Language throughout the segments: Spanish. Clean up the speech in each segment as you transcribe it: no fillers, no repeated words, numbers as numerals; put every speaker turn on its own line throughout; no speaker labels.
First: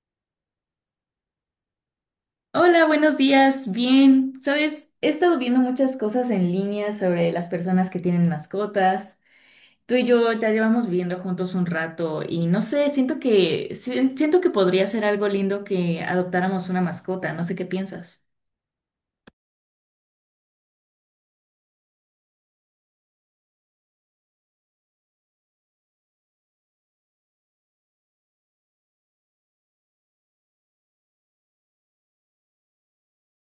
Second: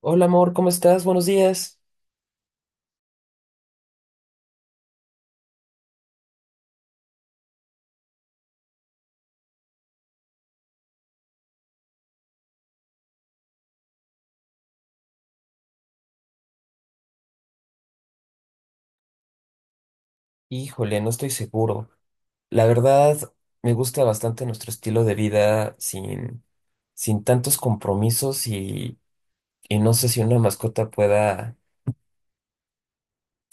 Hola, amor, ¿cómo estás? Buenos días.
Hola, buenos días. Bien, sabes, he estado viendo muchas cosas en línea sobre las personas que tienen mascotas. Tú y yo ya llevamos viviendo juntos un rato y no sé, siento que siento que podría ser algo lindo que adoptáramos una mascota. No sé qué piensas.
Híjole, no estoy seguro. La verdad, me gusta bastante nuestro estilo de vida sin tantos compromisos y no sé si una mascota pueda,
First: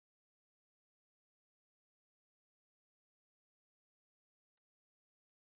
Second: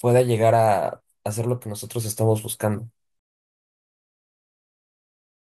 pueda llegar a hacer lo que nosotros estamos buscando.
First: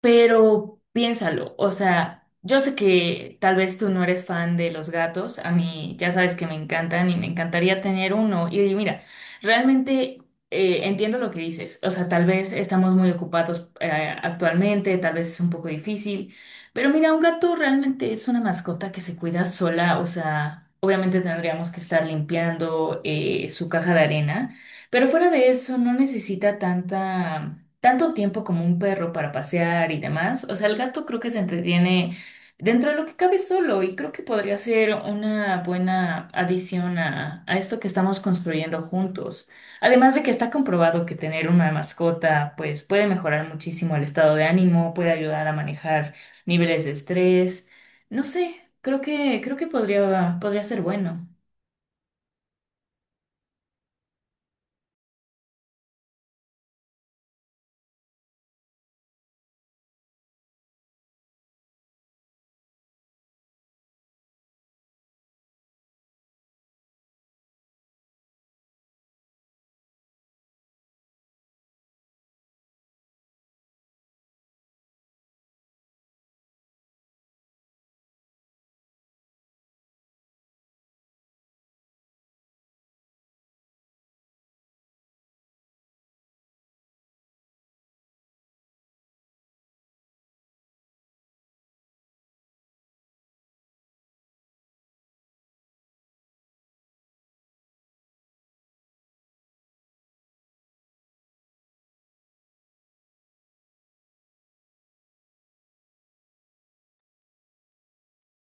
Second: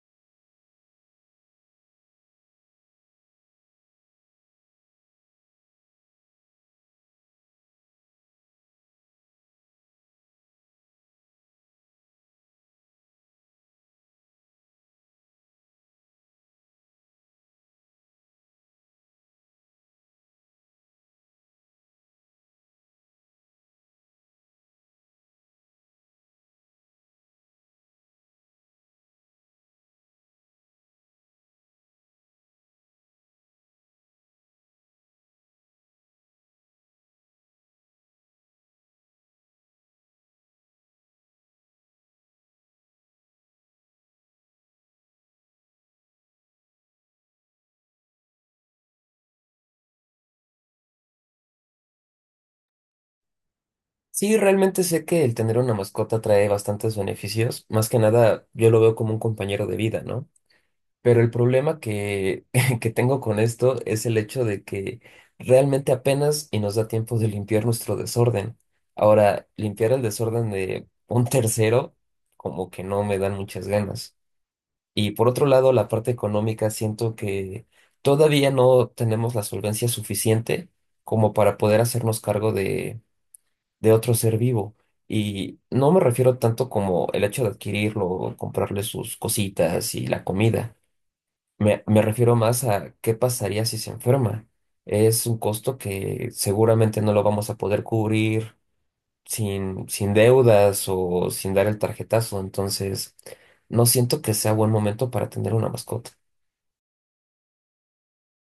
Pero piénsalo, o sea, yo sé que tal vez tú no eres fan de los gatos, a mí ya sabes que me encantan y me encantaría tener uno. Y mira, realmente entiendo lo que dices, o sea, tal vez estamos muy ocupados actualmente, tal vez es un poco difícil, pero mira, un gato realmente es una mascota que se cuida sola, o sea, obviamente tendríamos que estar limpiando su caja de arena. Pero fuera de eso, no necesita tanto tiempo como un perro para pasear y demás. O sea, el gato creo que se entretiene dentro de lo que cabe solo y creo que podría ser una buena adición a esto que estamos construyendo juntos. Además de que está comprobado que tener una mascota, pues puede mejorar muchísimo el estado de ánimo, puede ayudar a manejar niveles de estrés. No sé, creo que podría ser bueno.
Sí, realmente sé que el tener una mascota trae bastantes beneficios. Más que nada, yo lo veo como un compañero de vida, ¿no? Pero el problema que tengo con esto es el hecho de que realmente apenas y nos da tiempo de limpiar nuestro desorden. Ahora, limpiar el desorden de un tercero, como que no me dan muchas ganas. Y por otro lado, la parte económica, siento que todavía no tenemos la solvencia suficiente como para poder hacernos cargo de otro ser vivo. Y no me refiero tanto como el hecho de adquirirlo, comprarle sus cositas y la comida me refiero más a qué pasaría si se enferma. Es un costo que seguramente no lo vamos a poder cubrir sin deudas o sin dar el tarjetazo. Entonces, no siento que sea buen momento para tener una mascota.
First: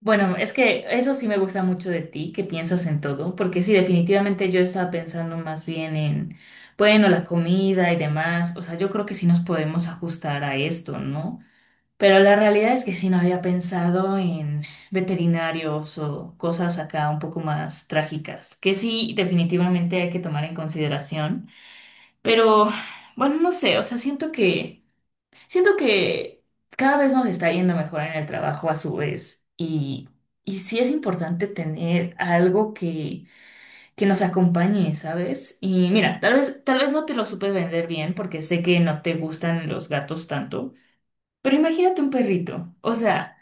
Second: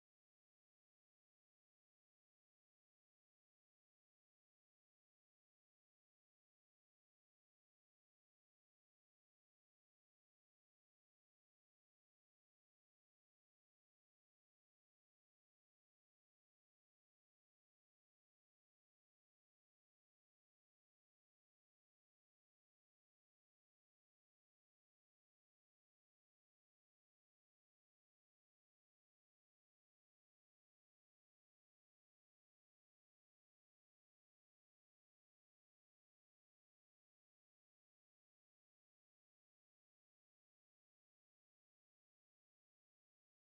Bueno, es que eso sí me gusta mucho de ti, que piensas en todo, porque sí, definitivamente yo estaba pensando más bien en, bueno, la comida y demás, o sea, yo creo que sí nos podemos ajustar a esto, ¿no? Pero la realidad es que sí no había pensado en veterinarios o cosas acá un poco más trágicas, que sí, definitivamente hay que tomar en consideración, pero bueno, no sé, o sea, siento que... Siento que cada vez nos está yendo mejor en el trabajo a su vez y sí es importante tener algo que nos acompañe, ¿sabes? Y mira, tal vez no te lo supe vender bien porque sé que no te gustan los gatos tanto, pero imagínate un perrito, o sea...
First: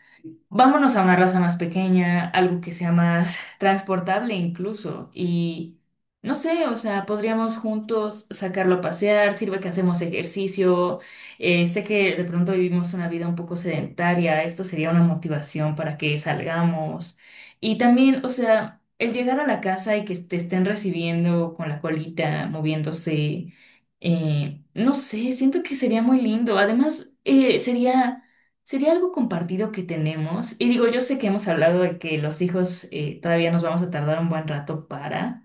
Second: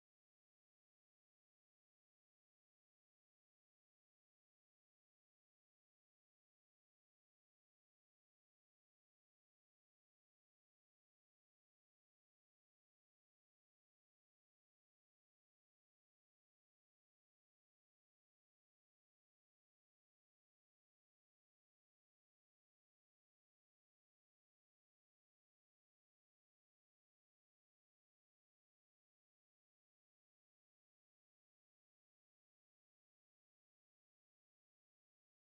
Vámonos a una raza más pequeña, algo que sea más transportable incluso. Y no sé, o sea, podríamos juntos sacarlo a pasear, sirve que hacemos ejercicio. Sé que de pronto vivimos una vida un poco sedentaria, esto sería una motivación para que salgamos. Y también, o sea, el llegar a la casa y que te estén recibiendo con la colita, moviéndose, no sé, siento que sería muy lindo. Además, sería... Sería algo compartido que tenemos. Y digo, yo sé que hemos hablado de que los hijos todavía nos vamos a tardar un buen rato para,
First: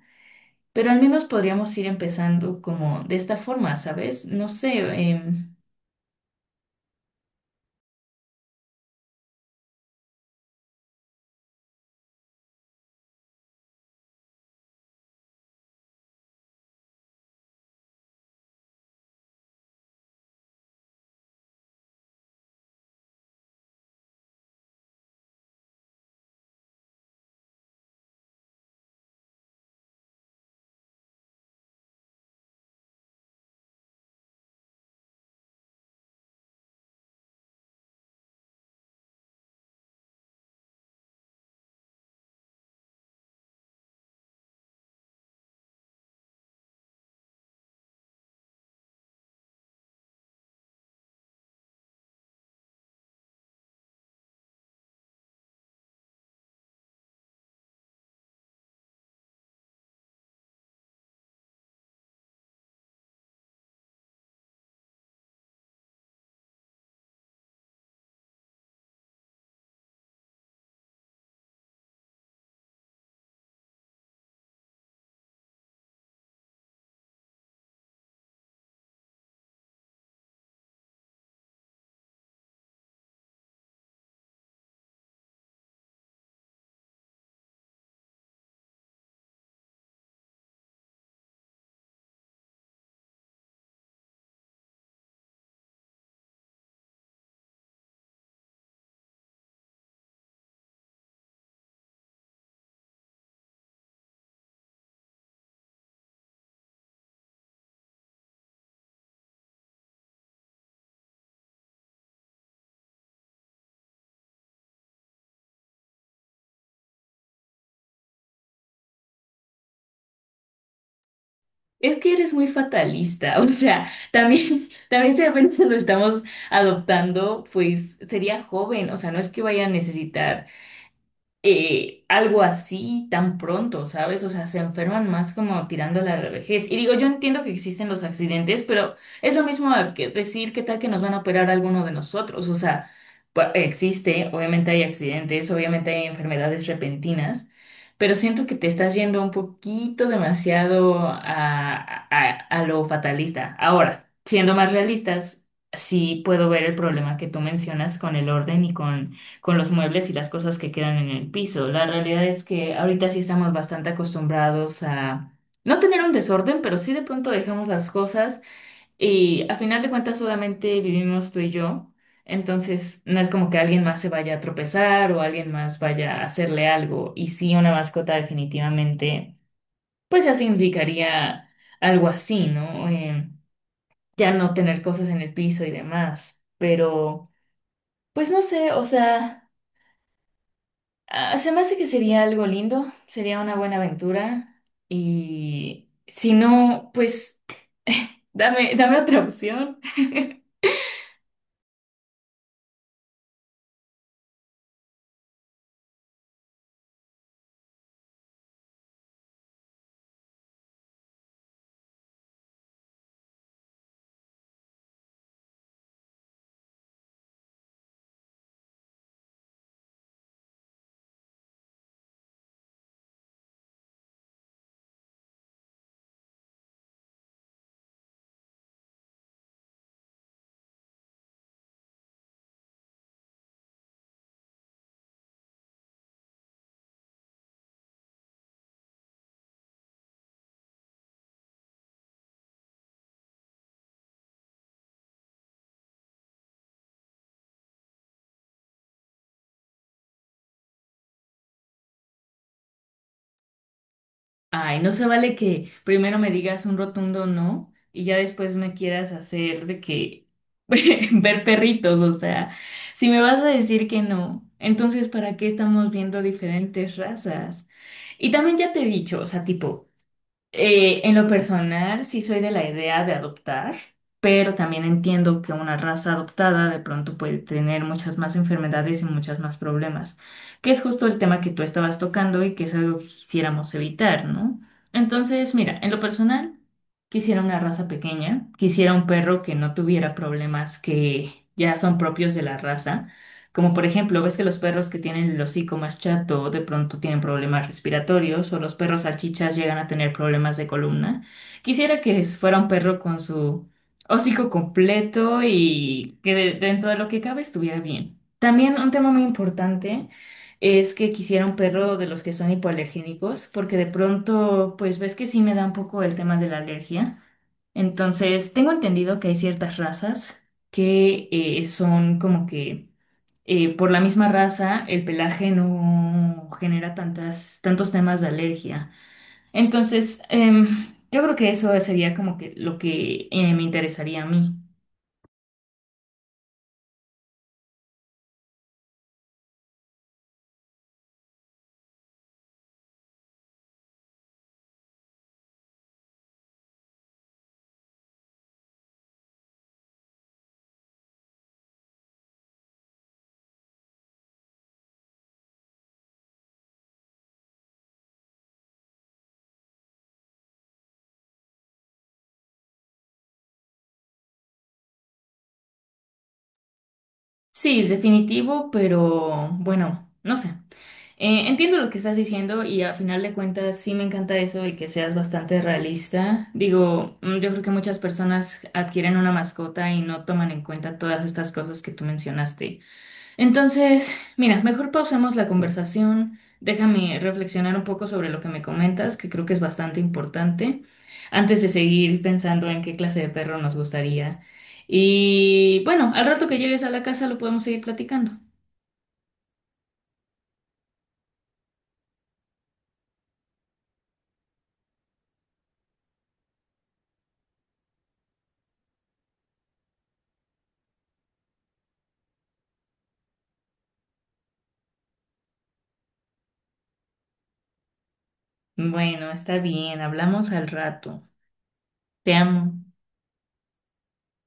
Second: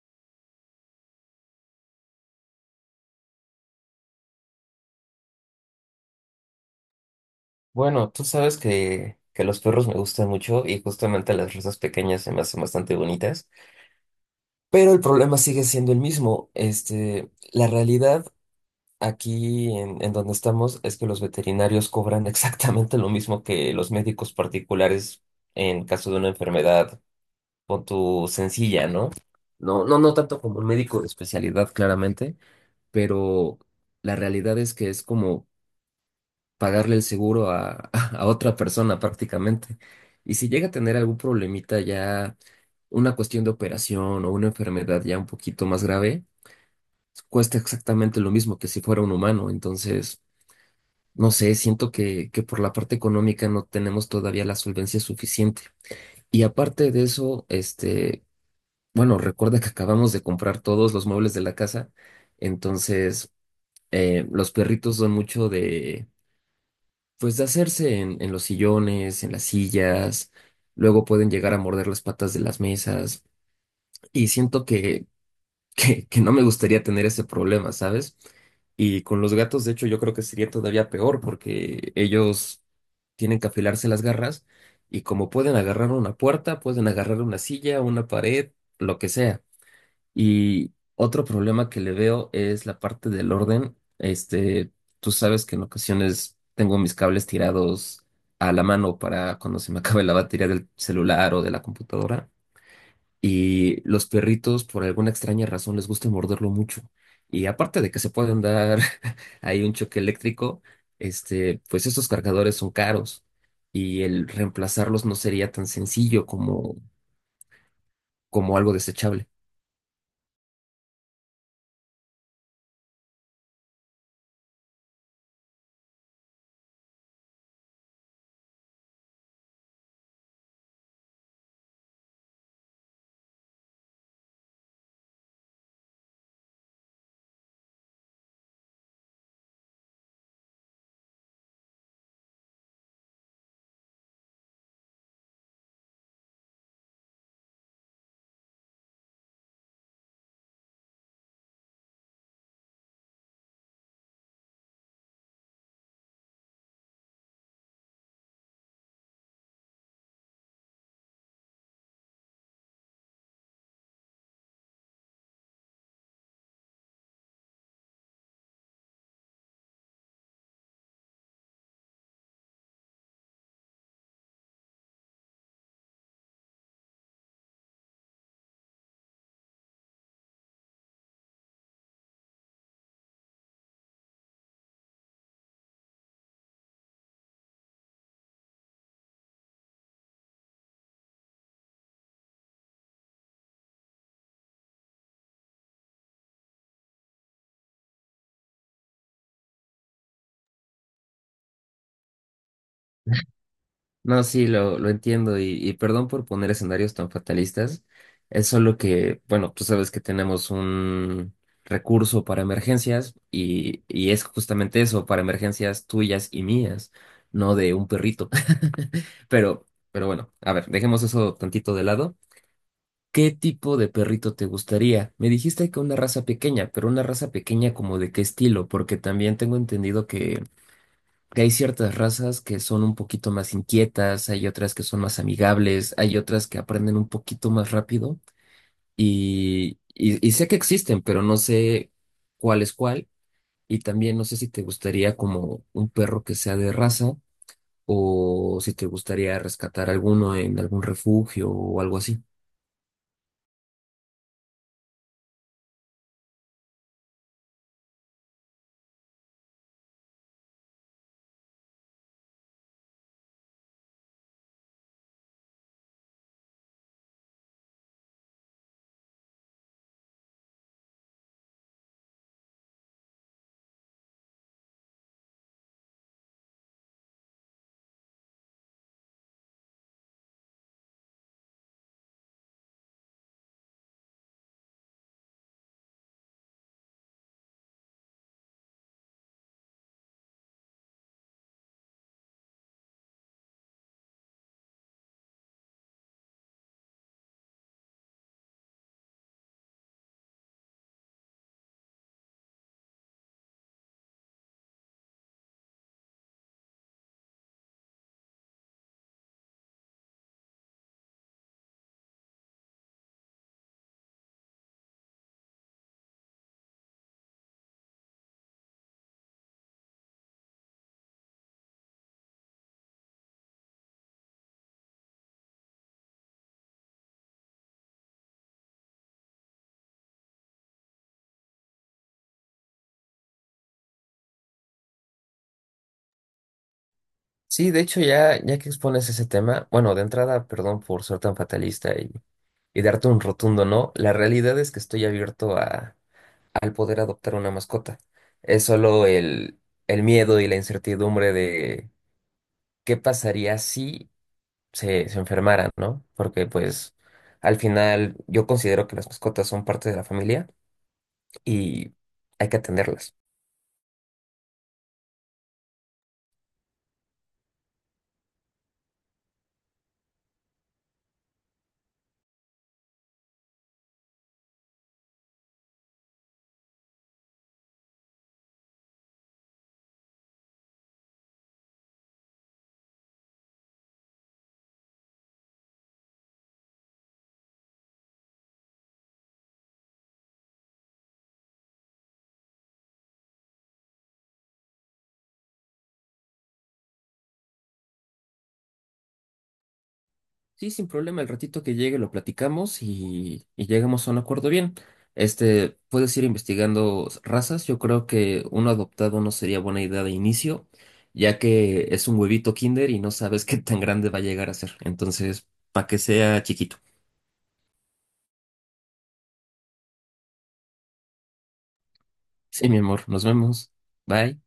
pero al menos podríamos ir empezando como de esta forma, ¿sabes? No sé, em,
Bueno, tú sabes que los perros me gustan mucho y justamente las razas pequeñas se me hacen bastante bonitas. Pero el problema sigue siendo el mismo. Este, la realidad aquí en donde estamos es que los veterinarios cobran exactamente lo mismo que los médicos particulares en caso de una enfermedad con tu sencilla, ¿no? No, no, no tanto como un médico de especialidad, claramente, pero la realidad es que es como pagarle el seguro a otra persona prácticamente. Y si llega a tener algún problemita ya, una cuestión de operación o una enfermedad ya un poquito más grave, cuesta exactamente lo mismo que si fuera un humano, entonces, no sé, siento que por la parte económica no tenemos todavía la solvencia suficiente. Y aparte de eso, este, bueno, recuerda que acabamos de comprar todos los muebles de la casa, entonces los perritos son mucho de, pues de hacerse en los sillones, en las sillas, luego pueden llegar a morder las patas de las mesas. Y siento que que no me gustaría tener ese problema, ¿sabes? Y con los gatos, de hecho, yo creo que sería todavía peor porque ellos tienen que afilarse las garras y como pueden agarrar una puerta, pueden agarrar una silla, una pared, lo que sea. Y otro problema que le veo es la parte del orden. Este, tú sabes que en ocasiones tengo mis cables tirados a la mano para cuando se me acabe la batería del celular o de la computadora. Y los perritos, por alguna extraña razón, les gusta morderlo mucho. Y aparte de que se pueden dar ahí un choque eléctrico, este, pues estos cargadores son caros y el reemplazarlos no sería tan sencillo como, como algo desechable.
es que eres muy fatalista, o sea, también si apenas lo estamos adoptando, pues sería joven, o sea, no es que vaya a necesitar. Algo así tan pronto, ¿sabes? O sea, se enferman más como tirándole a la vejez. Y digo, yo entiendo que existen los accidentes, pero es lo mismo a que decir qué tal que nos van a operar alguno de nosotros. O sea, existe, obviamente hay accidentes, obviamente hay enfermedades repentinas, pero siento que te estás yendo un poquito demasiado a lo fatalista. Ahora, siendo más realistas, sí puedo ver el problema que tú mencionas con el orden y con los muebles y las cosas que quedan en el piso. La realidad es que ahorita sí estamos bastante acostumbrados a no tener un desorden, pero sí de pronto dejamos las cosas y a final de cuentas solamente vivimos tú y yo. Entonces, no es como que alguien más se vaya a tropezar o alguien más vaya a hacerle algo. Y sí, una mascota definitivamente, pues ya significaría algo así, ¿no? Ya no tener cosas en el piso y demás. Pero, pues no sé, o sea... Ah, se me hace que sería algo lindo, sería una buena aventura y si no, pues dame otra opción.
No, sí, lo entiendo y perdón por poner escenarios tan fatalistas. Es solo que, bueno, tú sabes que tenemos un recurso para emergencias y es justamente eso, para emergencias tuyas y mías, no de un perrito. Pero, pero bueno, a ver, dejemos eso tantito de lado. ¿Qué tipo de perrito te gustaría? Me dijiste que una raza pequeña, pero una raza pequeña como de qué estilo, porque también tengo entendido que hay ciertas razas que son un poquito más inquietas, hay otras que son más amigables, hay otras que aprenden un poquito más rápido y sé que existen, pero no sé cuál es cuál y también no sé si te gustaría como un perro que sea de raza o si te gustaría rescatar alguno en algún refugio o algo así.
Ay, no se vale que primero me digas un rotundo no y ya después me quieras hacer de que ver perritos, o sea, si me vas a decir que no, entonces ¿para qué estamos viendo diferentes razas? Y también ya te he dicho, o sea, tipo... En lo personal, sí soy de la idea de adoptar, pero también entiendo que una raza adoptada de pronto puede tener muchas más enfermedades y muchas más problemas, que es justo el tema que tú estabas tocando y que es algo que quisiéramos evitar, ¿no? Entonces, mira, en lo personal, quisiera una raza pequeña, quisiera un perro que no tuviera problemas que ya son propios de la raza. Como por ejemplo, ves que los perros que tienen el hocico más chato de pronto tienen problemas respiratorios o los perros salchichas llegan a tener problemas de columna. Quisiera que fuera un perro con su hocico completo y que dentro de lo que cabe estuviera bien. También un tema muy importante es que quisiera un perro de los que son hipoalergénicos porque de pronto, pues ves que sí me da un poco el tema de la alergia. Entonces, tengo entendido que hay ciertas razas que son como que por la misma raza, el pelaje no genera tantos temas de alergia. Entonces, yo creo que eso sería como que lo que me interesaría a mí.
Sí, de hecho, ya que expones ese tema, bueno, de entrada, perdón por ser tan fatalista y darte un rotundo no, la realidad es que estoy abierto a al poder adoptar una mascota. Es solo el miedo y la incertidumbre de qué pasaría si se enfermaran, ¿no? Porque pues al final yo considero que las mascotas son parte de la familia y hay que atenderlas.
Sí, definitivo, pero bueno, no sé. Entiendo lo que estás diciendo y a final de cuentas sí me encanta eso y que seas bastante realista. Digo, yo creo que muchas personas adquieren una mascota y no toman en cuenta todas estas cosas que tú mencionaste. Entonces, mira, mejor pausemos la conversación. Déjame reflexionar un poco sobre lo que me comentas, que creo que es bastante importante, antes de seguir pensando en qué clase de perro nos gustaría. Y bueno, al rato que llegues a la casa lo podemos seguir platicando.
Sí, sin problema, el ratito que llegue lo platicamos y llegamos a un acuerdo bien. Este, puedes ir investigando razas. Yo creo que uno adoptado no sería buena idea de inicio, ya que es un huevito kinder y no sabes qué tan grande va a llegar a ser. Entonces, para que sea chiquito.
Bueno, está bien, hablamos al rato. Te
Sí,
amo.
mi amor, nos vemos. Bye.